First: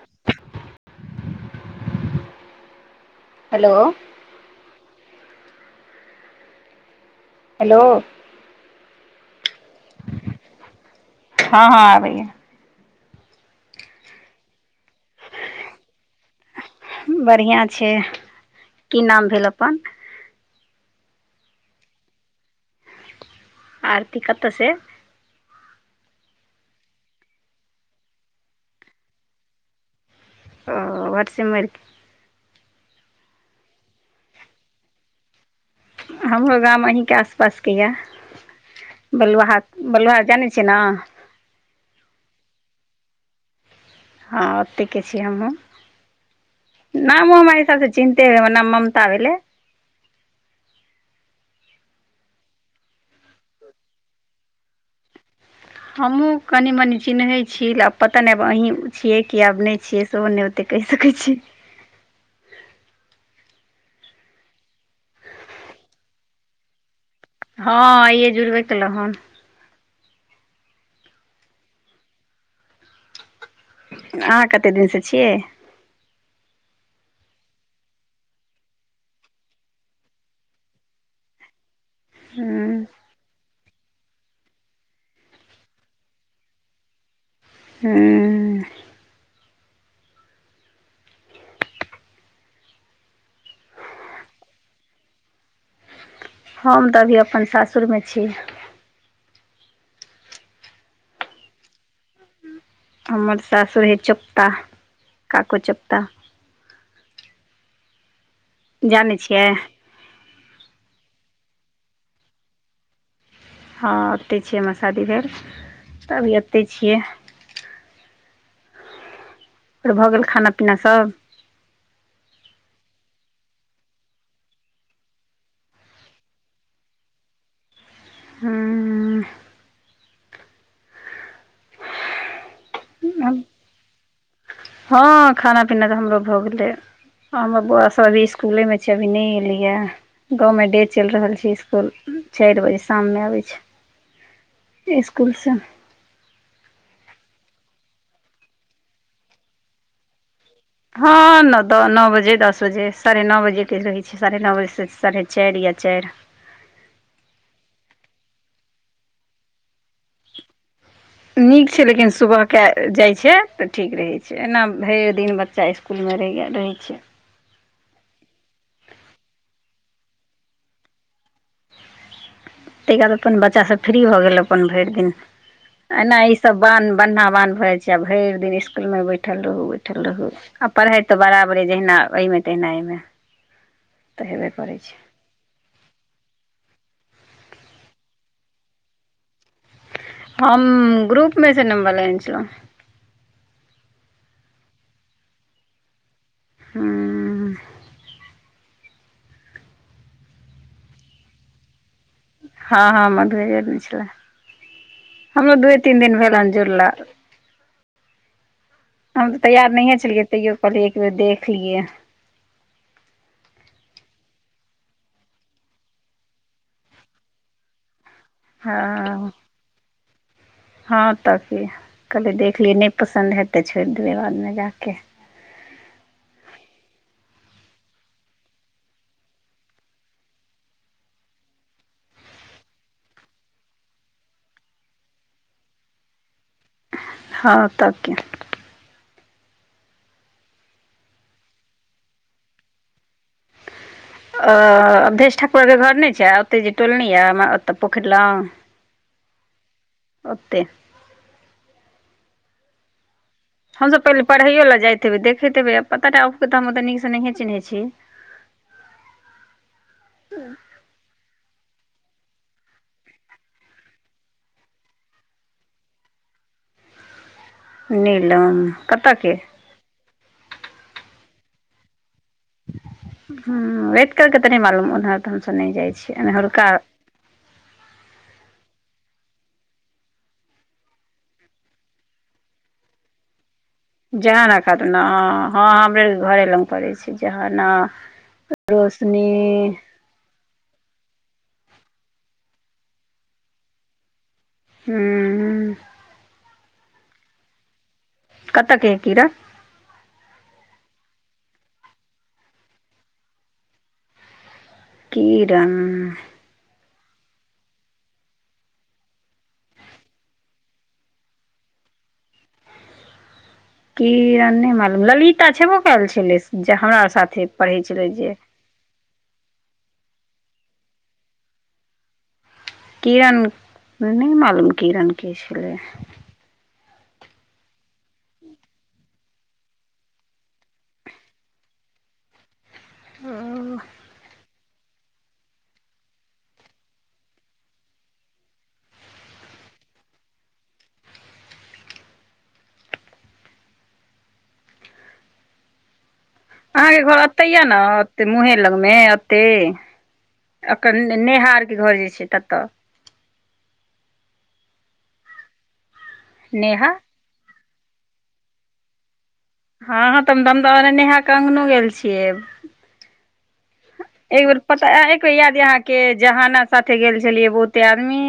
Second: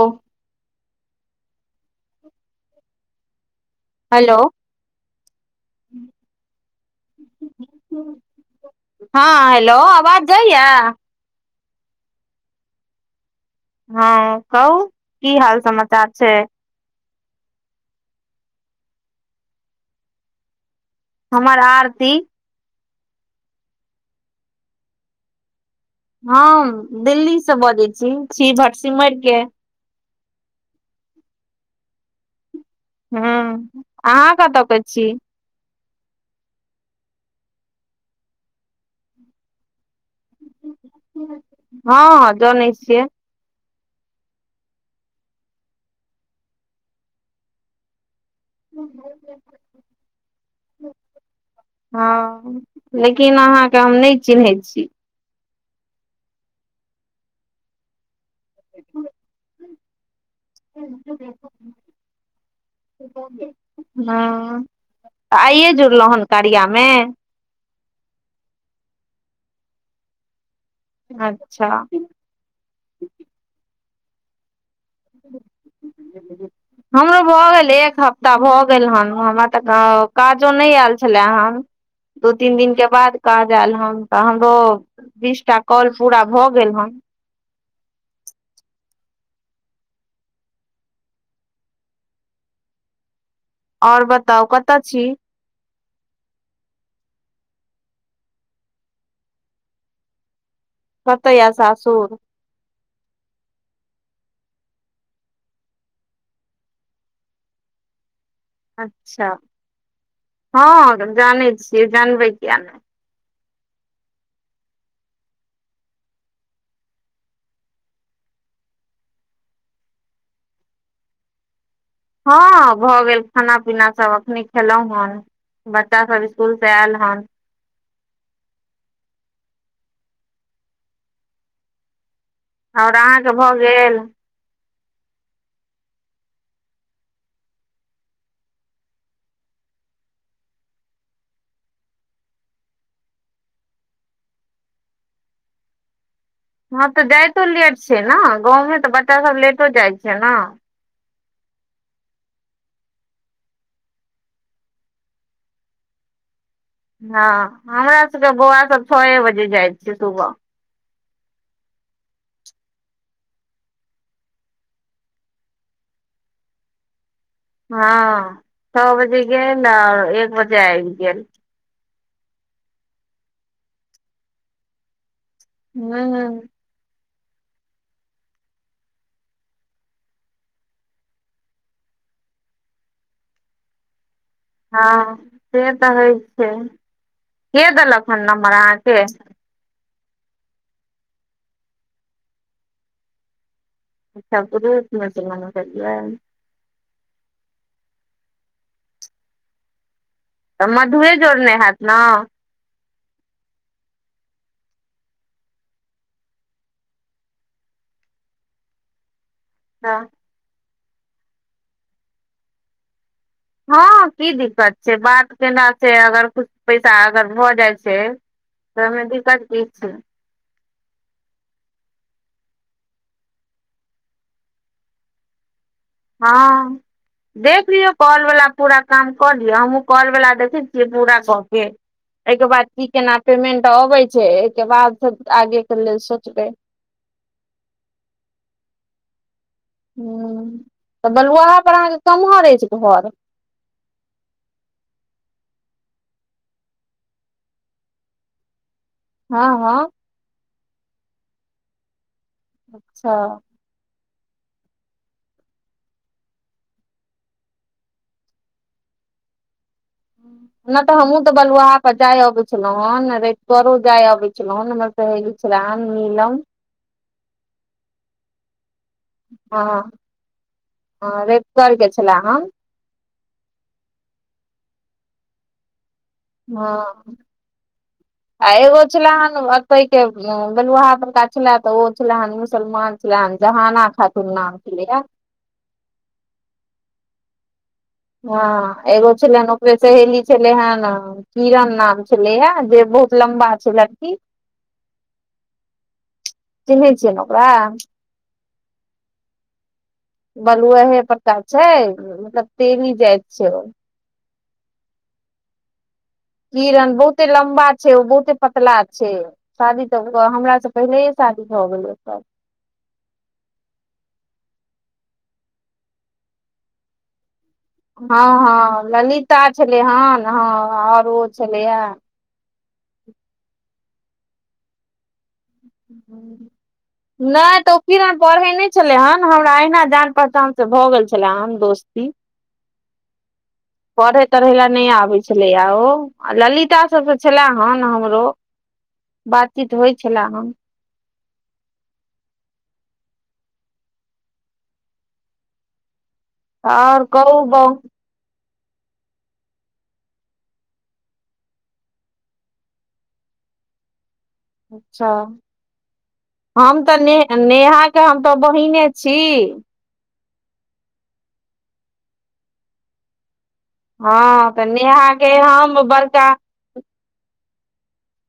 ओ hello. Hello. Hello हँ hello आवाज जाय या। हँ- हँ आबैय या। हँ कहु की हाल समाचार छै। बढ़िआँ छै की नाम भेल अपन। हमर आरती। आरती कतऽ से। हम दिल्ली स बजै छी, छी भटसिमैर के। ओ भटसिमैर के। हूं अहाँ कतऽ के छी। हमरो गाम अहींके आसपास के या। बलुआहा -बलुआहा जानै छियै ना। हँ -हँ जनै छियै। हँ ओतेके छीयै हमहुँ। नमो हमरा हिसाब से चिंहते हेबय, हमर नाम ममता भेलै। हँ लेकिन अहाँके हम नइ चिन्हैत छी। हमहूँ कनी -मनी चिन्हैत छी, आब पता नहि आब अहीं छियै कि आब नहि छियै सेहो नहि कहि सकैत छी। ओ। [inaudible] हँ तऽ आइए जुड़लहुँ हन कारिया में। हँ आइये जुड़बे केलउ हन। अच्छा! अहाँ कते दिनसँ छिये। ज [unintelligible] हमरो भऽ गेल एक हफ्ता भऽ गेल हन, हमरा तऽ काजो नहि आयल छला हन। दू -तीन दिन हूँ के बाद काज आयल हन। तऽ हमरो बीस टा कॉल पूरा भऽ गेल हन। हूँ। और बताउ कत छी? हम तऽ अभी अपन सासुरमे छी। कतय यै सासुर? हमर सासुर है चोपता काको चोप्ता। जानै अच्छा छियै हँ जानै छियै जानबै किया नहि। हँ ओतय छै हमर शादी भेल त अभी ओतहि छियै। आओर भऽ गेल खाना पीना सब। हँ भऽ गेल खाना पीना सब अखने खेलहुं हन। बच्चा सब स्कूल से ऐल हन। हूम्म। आओर अहाँके भऽ गेल? हँ खाना पीना तऽ हमरो भऽ गेलै। हमर बौआ सब अभी इसकुले में छै अभी नहि एलैये। गाँव मे डे चलि रहल छै इसकुल चारि बजे शाम मे अबै छै। इसकुल स। हँ तऽ जाइतो लेट छै न गाँवमे तऽ बच्चा सब लेटो जाइ छै ने। हँ न द नौ बजे दस बजे साढ़े नओ बजेके रहै छै साढ़े नओ बजेसे साढ़े चारि या चारि हँ हमरा सबके बौआ सब छए बजे जाइ छय सुबह। नीक छै लेकिन सुबहके जाइ छै तऽ ठीक रहै छै एना भरि दिन बच्चा इस् इसकुलमे रहै छै। हँ छओ बजे गेल आ एक बजे आबि गेल। तै के बाद अपन बच्चा सब फ्री भऽ गेल अपन भरि दिन एना ई हूँ सब बान्ह बन्हा बान्ह भ जाइ छै आब भरि दिन इसकुलमे बैठल रहू बैठल रहू आ पढ़ाइ तऽ बराबरे जहिना ओहिमे तहिना एहिमे तऽ हेबे करै छै हँ से तऽ होइ छै, के देलक हन नम्बर अहाँके? हम ग्रुपमे से नम्बर लेने छलहुँ। अच्छा ग्रुप में से नम्बर लेलियै। हूं। तऽ मधुए जोड़ने हैत न? हँ हँ मधुये जोड़ने छलै। हमरो दूए तीन दिन भेल हन जूड़ला। हम तऽ तैयार नहिये तऽ छलियै तैयो कहलियै एक बेर देख लियै। हँ की दिक्कत छै, बात केला से अगर कुछ पैसा अगर भऽ जाइ छै तऽ ओइ मे हँ दिक्कत की छै। हँ तऽ की कहलियै देखलियै नहि पसन्द हैत तऽ छोड़ि देेबै बादमे जाके। हँ देख लियौ काॅल बला पूरा काम कऽ लियौ हमहुँ काॅल बला देखै छियै पूरा कऽ के एहिके बाद की केना पेमेंट अबै छै एहिके बाद सब आगे के लेल सोचबै। हँ त कि। हूं तऽ बलुआहा पर अहाँके कम्हर अछि घर? अ अवधेश ठाकुरके घर नहि छै आ ओतय जे टोल नै य हमर ओतय पोखरि लग हँ हँ। ओते अच्छा हमसभ पहिले पढ़ैयो लए जाइत हेबै देखैत हेबै आब पता नहि अहूॅंके तऽ हम ओतेऽ नीकसँ नहिए चिन्है छी। [inaudible] नहि तऽ हमहु तऽ बलुआहा पर जाय अबै छलौ हें रतिगरो जाय अबै छलौ। सहेली छल नीलम। नीलम कतऽके हँ हँ रेतिकर के छलए हँ। ह्म्म रेतिकर के तऽ नहि मालूम, उधर तऽ हमसब नहि जाइत। हँ आ एगो छले हन अते के बेलुआहा परड़का छले तऽ ओ छले हेन मुसलमान। [unintelligible] जहाँ ना जहाना खात ने ह हँ हमरेर घरे लग करै छै जहाना। हँ एगो रोशनी छलअन ओकरे सहेली छलै हेन किरण नाम छलै ह, जे बहुत लम्बा छल लड़की। हूँ चिन्है छियै ओकरा? कत [unintelligible] क कीरा बलुहे पका छै, मतलब तेली जाइत छै। किरण किरण बहुते लम्बा छै, ओ बहुते पतला छै। शादी तऽ हमरँ पहिलए शादी भऽ गेलै सभ। किरण नहि मालूम, ललिता छेबो करल छलै हमरा साथे। पढ़ै छलै हँ जे हँ ललिता छलै हेन हँ आओर ओ छलैया। किरण नहि मालूम किरण के छलेया। नहि तऽ ओ किरन पढ़ै नहि छलै हेन, हमरा अहिना जान पहचान से भऽ गेल छलै हन दोस्ती। [inaudible] पढ़े तढ़ै ल नहि आबै। छलेया ओ ललिता सबके छले हन हमरो बातचीत होइत छल हम अहाँके के आओर घर कहू एते यए बहु ने? मुँहे लग मे एते, अन नेहहार के घर जे छै ततऽ। अच्छा हम नेहा तऽ ने नेहा के हम तऽ बहिने छी। हँ तऽ हम दमद नेहा कऽ अङ्गनो गेल छियै। एक हँ बेर तऽ पता नेहा एक बेर के याद य यहाँ हम के बड़का जहाना साथे गेल छलियै बहुते आदमी?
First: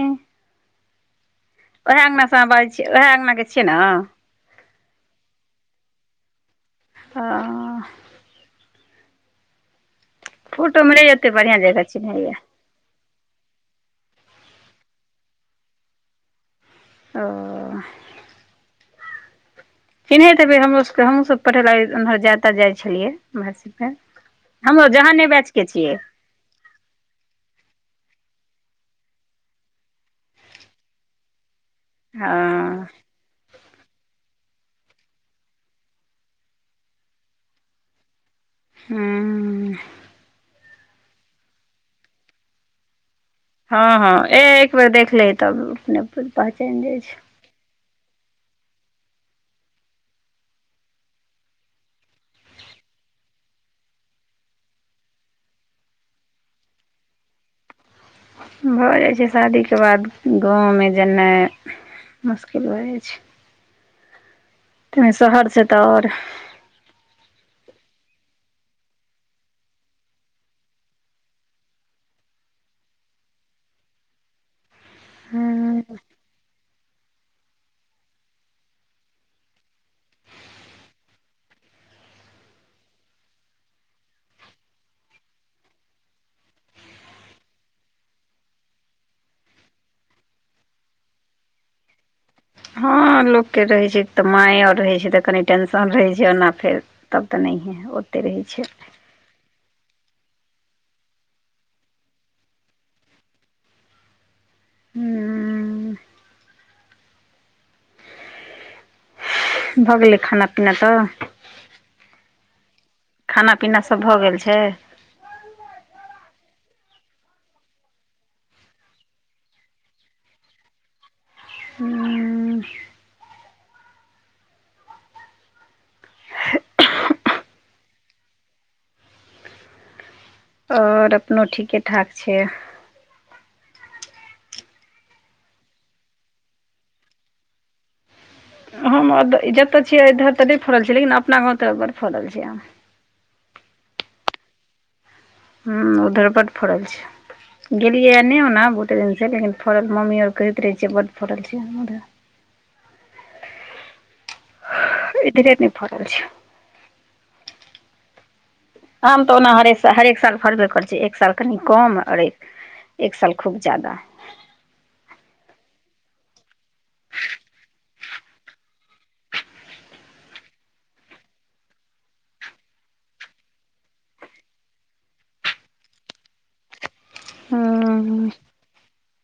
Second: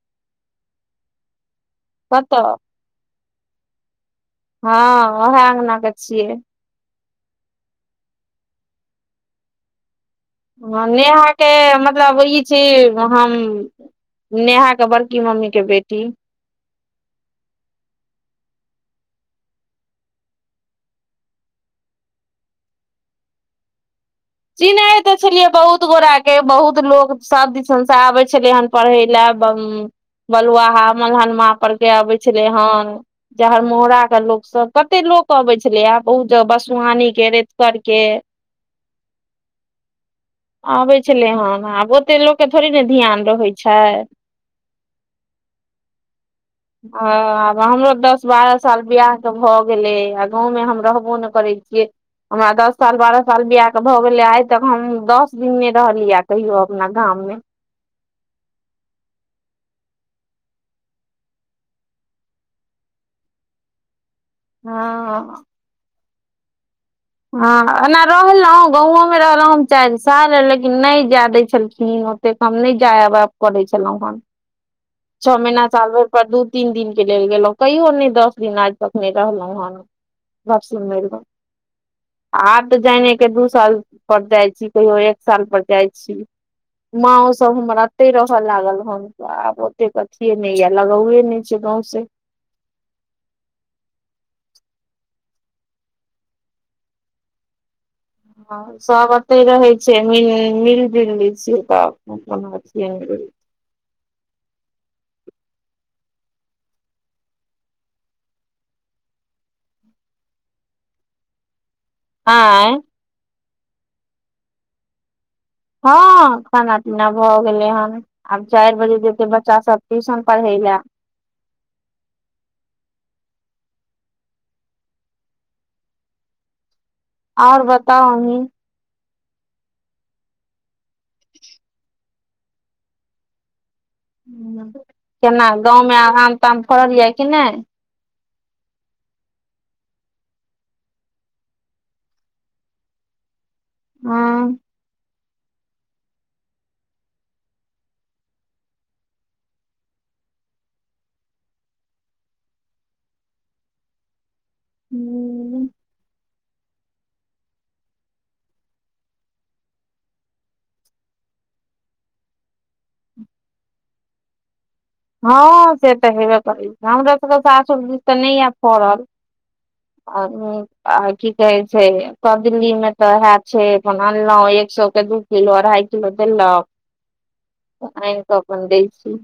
उएह अङ्गनासँ कतऽ अहाँ बाजै छीयै उएह अङ्गना के छि न? हँ ओएह अंगना के छियै। हां ह फोटोमे नहि ओते नेहा के बढ़िआँ जकाँ मतलब चिन्हैये ई छी हम नेहाक के बड़की मम्मीके बेटी ओ चिन्ह देै हमरो सबके हमूँ सब पढ़े ल उम्हर जाय जाइ छलियै मषि प। चिना ते छलियै बहुत गोरा के बहुत लोक सब दिशंसा आबै छलै हेन पढ़ै लए बलुआहा मलहन म परके अबै छलै हँ हेन। जहरमोड़ा के लोक सब कते लोक अबे छले आ बहुत जगह बसआानी के, रेतकर के ह्म्म अबै छलै हँ आब ओ त लोकके थोड़े ने ध्यान रहै छै, हँ हँ ए एक बेर देखले तब अप पहचान जाइ ह छै। हमरो दस, बारह साल बियाह त भऽ गेलै आ गाँवमे हम रहबो नहि करै छियै। हमरा दस साल बारह साल बियाह, भऽ गेले आइ तक हम दस दिन नहि रहलियै कहियो अपना गाम मे, भऽ जाइ छै शादीके बाद गाँवमे जेनाइ मुश्किल भऽ जाइ छै। त हँ शहर से तऽ आओर, हँ एना रहलहुँ गावो में रहलहुँ हम चारि साल लेकिन नहि जाय दै छलखिन ओ, हम नहि जायब करे छलहुँं हम छो महीना साल भर पर दू तीन दिन, के लेल गेलहुं कहियो नहि दस दिन आज तक नहि रहलहुं हम आब तऽ जानने के दू साल पर जाइ छी कहियो एक साल पर जाइ छी। माँ सब हमरा एते रहऽ लागल हन, कथियए न या लगा हुए नीचे गाँव से [unintelligible] हँ लोकके रहैत छै तऽ माय आओर रहैत छै तऽ कनि टेंशन रहैत छै ओना फेर, तब तऽ नहि हैओ हँ सुआगत [unintelligible] छै रहे छै मिल ज लै छियै त को [unintelligible] हू हू भऽ गेलै खाना पीना तऽ? ऐ [unintelligible] खाना पीना सब भऽ गेल छै? हँ खाना पीना भऽ गेलै हन। आब चारि बजे जेतै बच्चा सब ट्यूशन पढ़ईलए। हूँ आओर बताउ अही? आओर अपनो ठीके ठाक छै। केना गाँवमे आराम ताम करल यऽ कि नहि? हम जतऽ छियै इधर तऽ नहि फड़ल छियै लेकिन अपना गाँव तऽ बड़ड फड़ल छी, हँ ह उधरपट फड़ल छै [unintelligible] गेलियै एन्ने ओना बहुते दिनसँ लेकिन फड़ल मम्मी आओर कहैत रहै छियै बड्ड फड़ल छै, इधरे नहि फड़ल छै, आम तऽ ओना हरेसाल हरेक साल फड़बे कर छै एक साल कनि कम अरेक, एक साल खूब जादा, हँ से तऽ हेबे करै हमरा सबके सासु दिस तऽ नहि या फड़ल, आओर [unintelligible] आ की कहे छै अदली मे तऽ हए छै अपन अनलहु एक सए के दू, किलो अढ़ाइ किलो देलक तऽ आनि हूँ कऽ अपन दैलखिन,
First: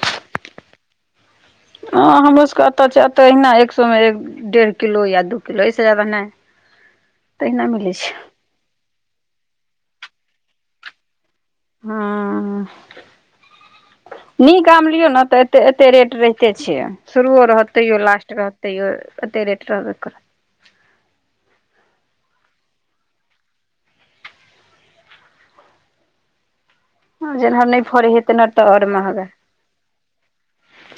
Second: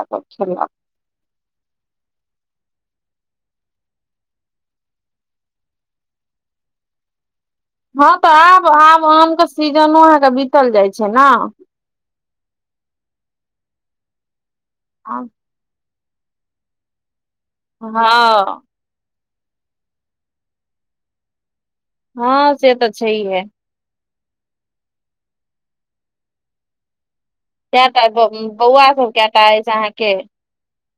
अपन खेलोन [unintelligible] हँ हमरो सबके अतए छै एना एक सए मे एक डेढ़ किलो या दू किलो इस से ज्यादा नहि, तना [unintelligible] हँ तऽ आब आब आम के सीजनो अहके बीतल जाइ छै ने, हँ नीक आम लियौ ने आब तऽ एते रेट रहिते छिय शुरुओ रहतैयो लास्ट हँ रहतैयो एते रेट रहबे करतै, हँ से तऽ छहिए। जेमहर नहि कएटा फड़ै हे ते ने तऽ बौआ आओर सब महंगा। कएटा अछि अहाँके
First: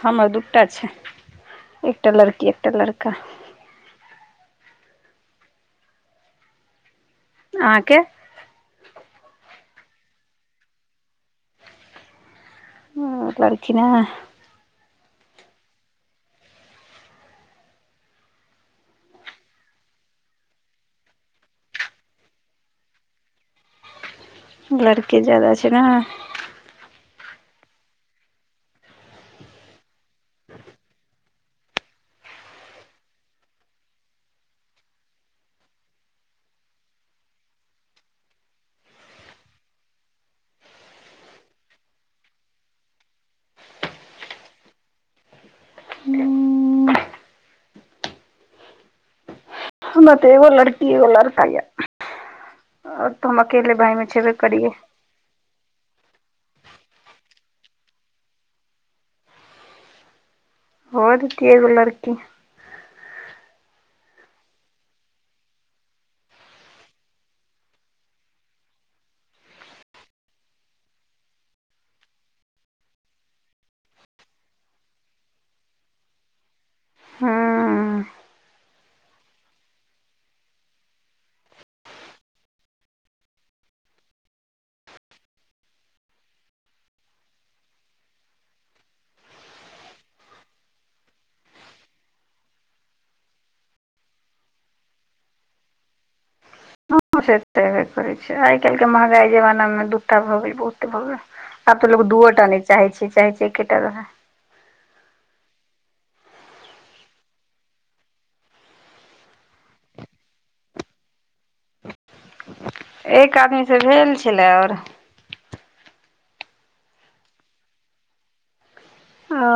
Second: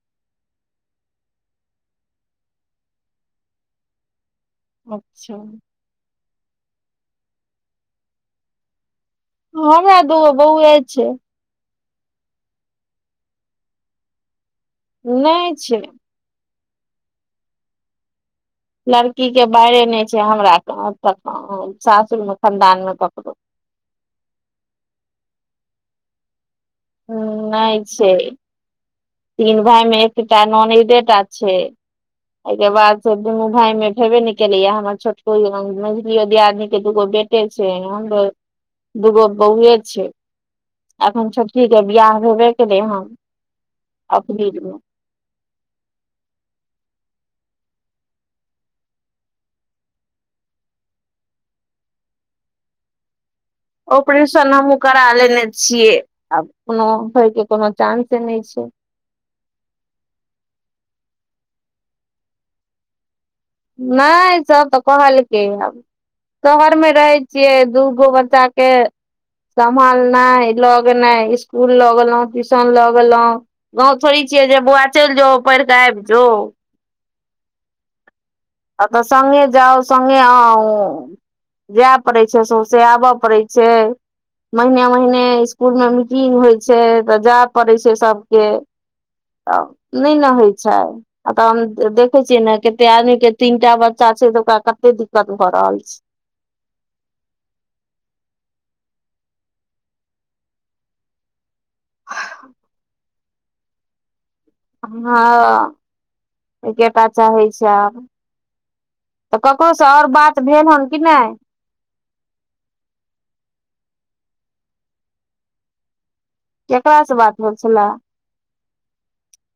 हमर दूटा छै एकटा लड़की एकटा लड़का। अच्छा। अहाँके। हँ हमरा दू गो बोए छै। [unintelligible] नई छै। लड़की के बरे नहि छै हमरा सासुर मे खानदान मे ककड़ो। लड़की जादा छै न। हू नई छै। तिन भाई मे एकटा ननदे टा छै। एहि के बाद फ दुनू भाय मे हेबे ने केले या हमर छोटकोमझोलियो दियादनी के दूगो बेटा। छै हमरे दूगो बउए छै। एखन छोटकी के बियाह भेबे केलै हन। अपृल में। हूं। हमरा तो एगो लड़की है आ एगो लड़का या। ऑपरेशन हमहु करा लेने छियै आब कोनो होय के कोनो चानंसे नहि छै। कियो ग लड़की। नहि सेह तऽ कहल कै या शहर मे रहे छियै दूगो बच्चा के। सम्भालना लगेना स्कुल लऽ गेलों ट्यूशन लऽ गेलहुं। गाँव थोड़ी छियै जे बौआ चलि जाो पढ़ कऽ आबि जाो हँ ह तऽ सगे जाउ सगे आउ। जाय पड़ै छै सौंसे आबय पड़ै छै। महिने महिने सकुल मे मीटिंग होइ छै तऽ जाय पड़े छै सबके। तब नई न होइत छै आ तऽ हम देखैत छियै ने कते आदमीके। तीनटा बच्चा छै त ओकरा कते दिक्कत भऽ रहल छै। से तेबे करै छै आइ काल्हि के महँंगाई जमाना मे दूटा भऽ गेल बहुते भऽ गेल। आब तऽ लोग दूओटा नहि चाहे छैै चाहे छै एकेटा रहै। हँ एकेटा चाहै छै आब। तऽ ककरो से आओर बात भेल हन कि नई। एक आदमीसँ भेल छलै आओर। केकरास से बात भेल छले। अ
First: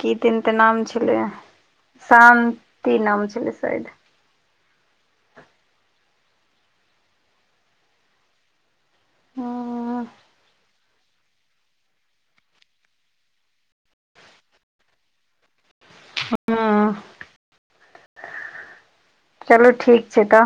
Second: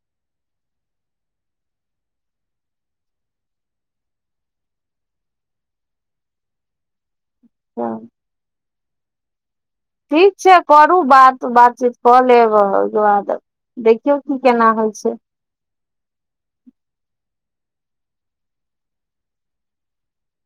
क दिन ते नाम छले शान्ति नाम छलै शायद। हँ। हँ ठीक छै। करू बात बातचीत कऽ लेब ओहिके बाद देखियौ की केना होइ छै। चलू ठीक छै तऽ।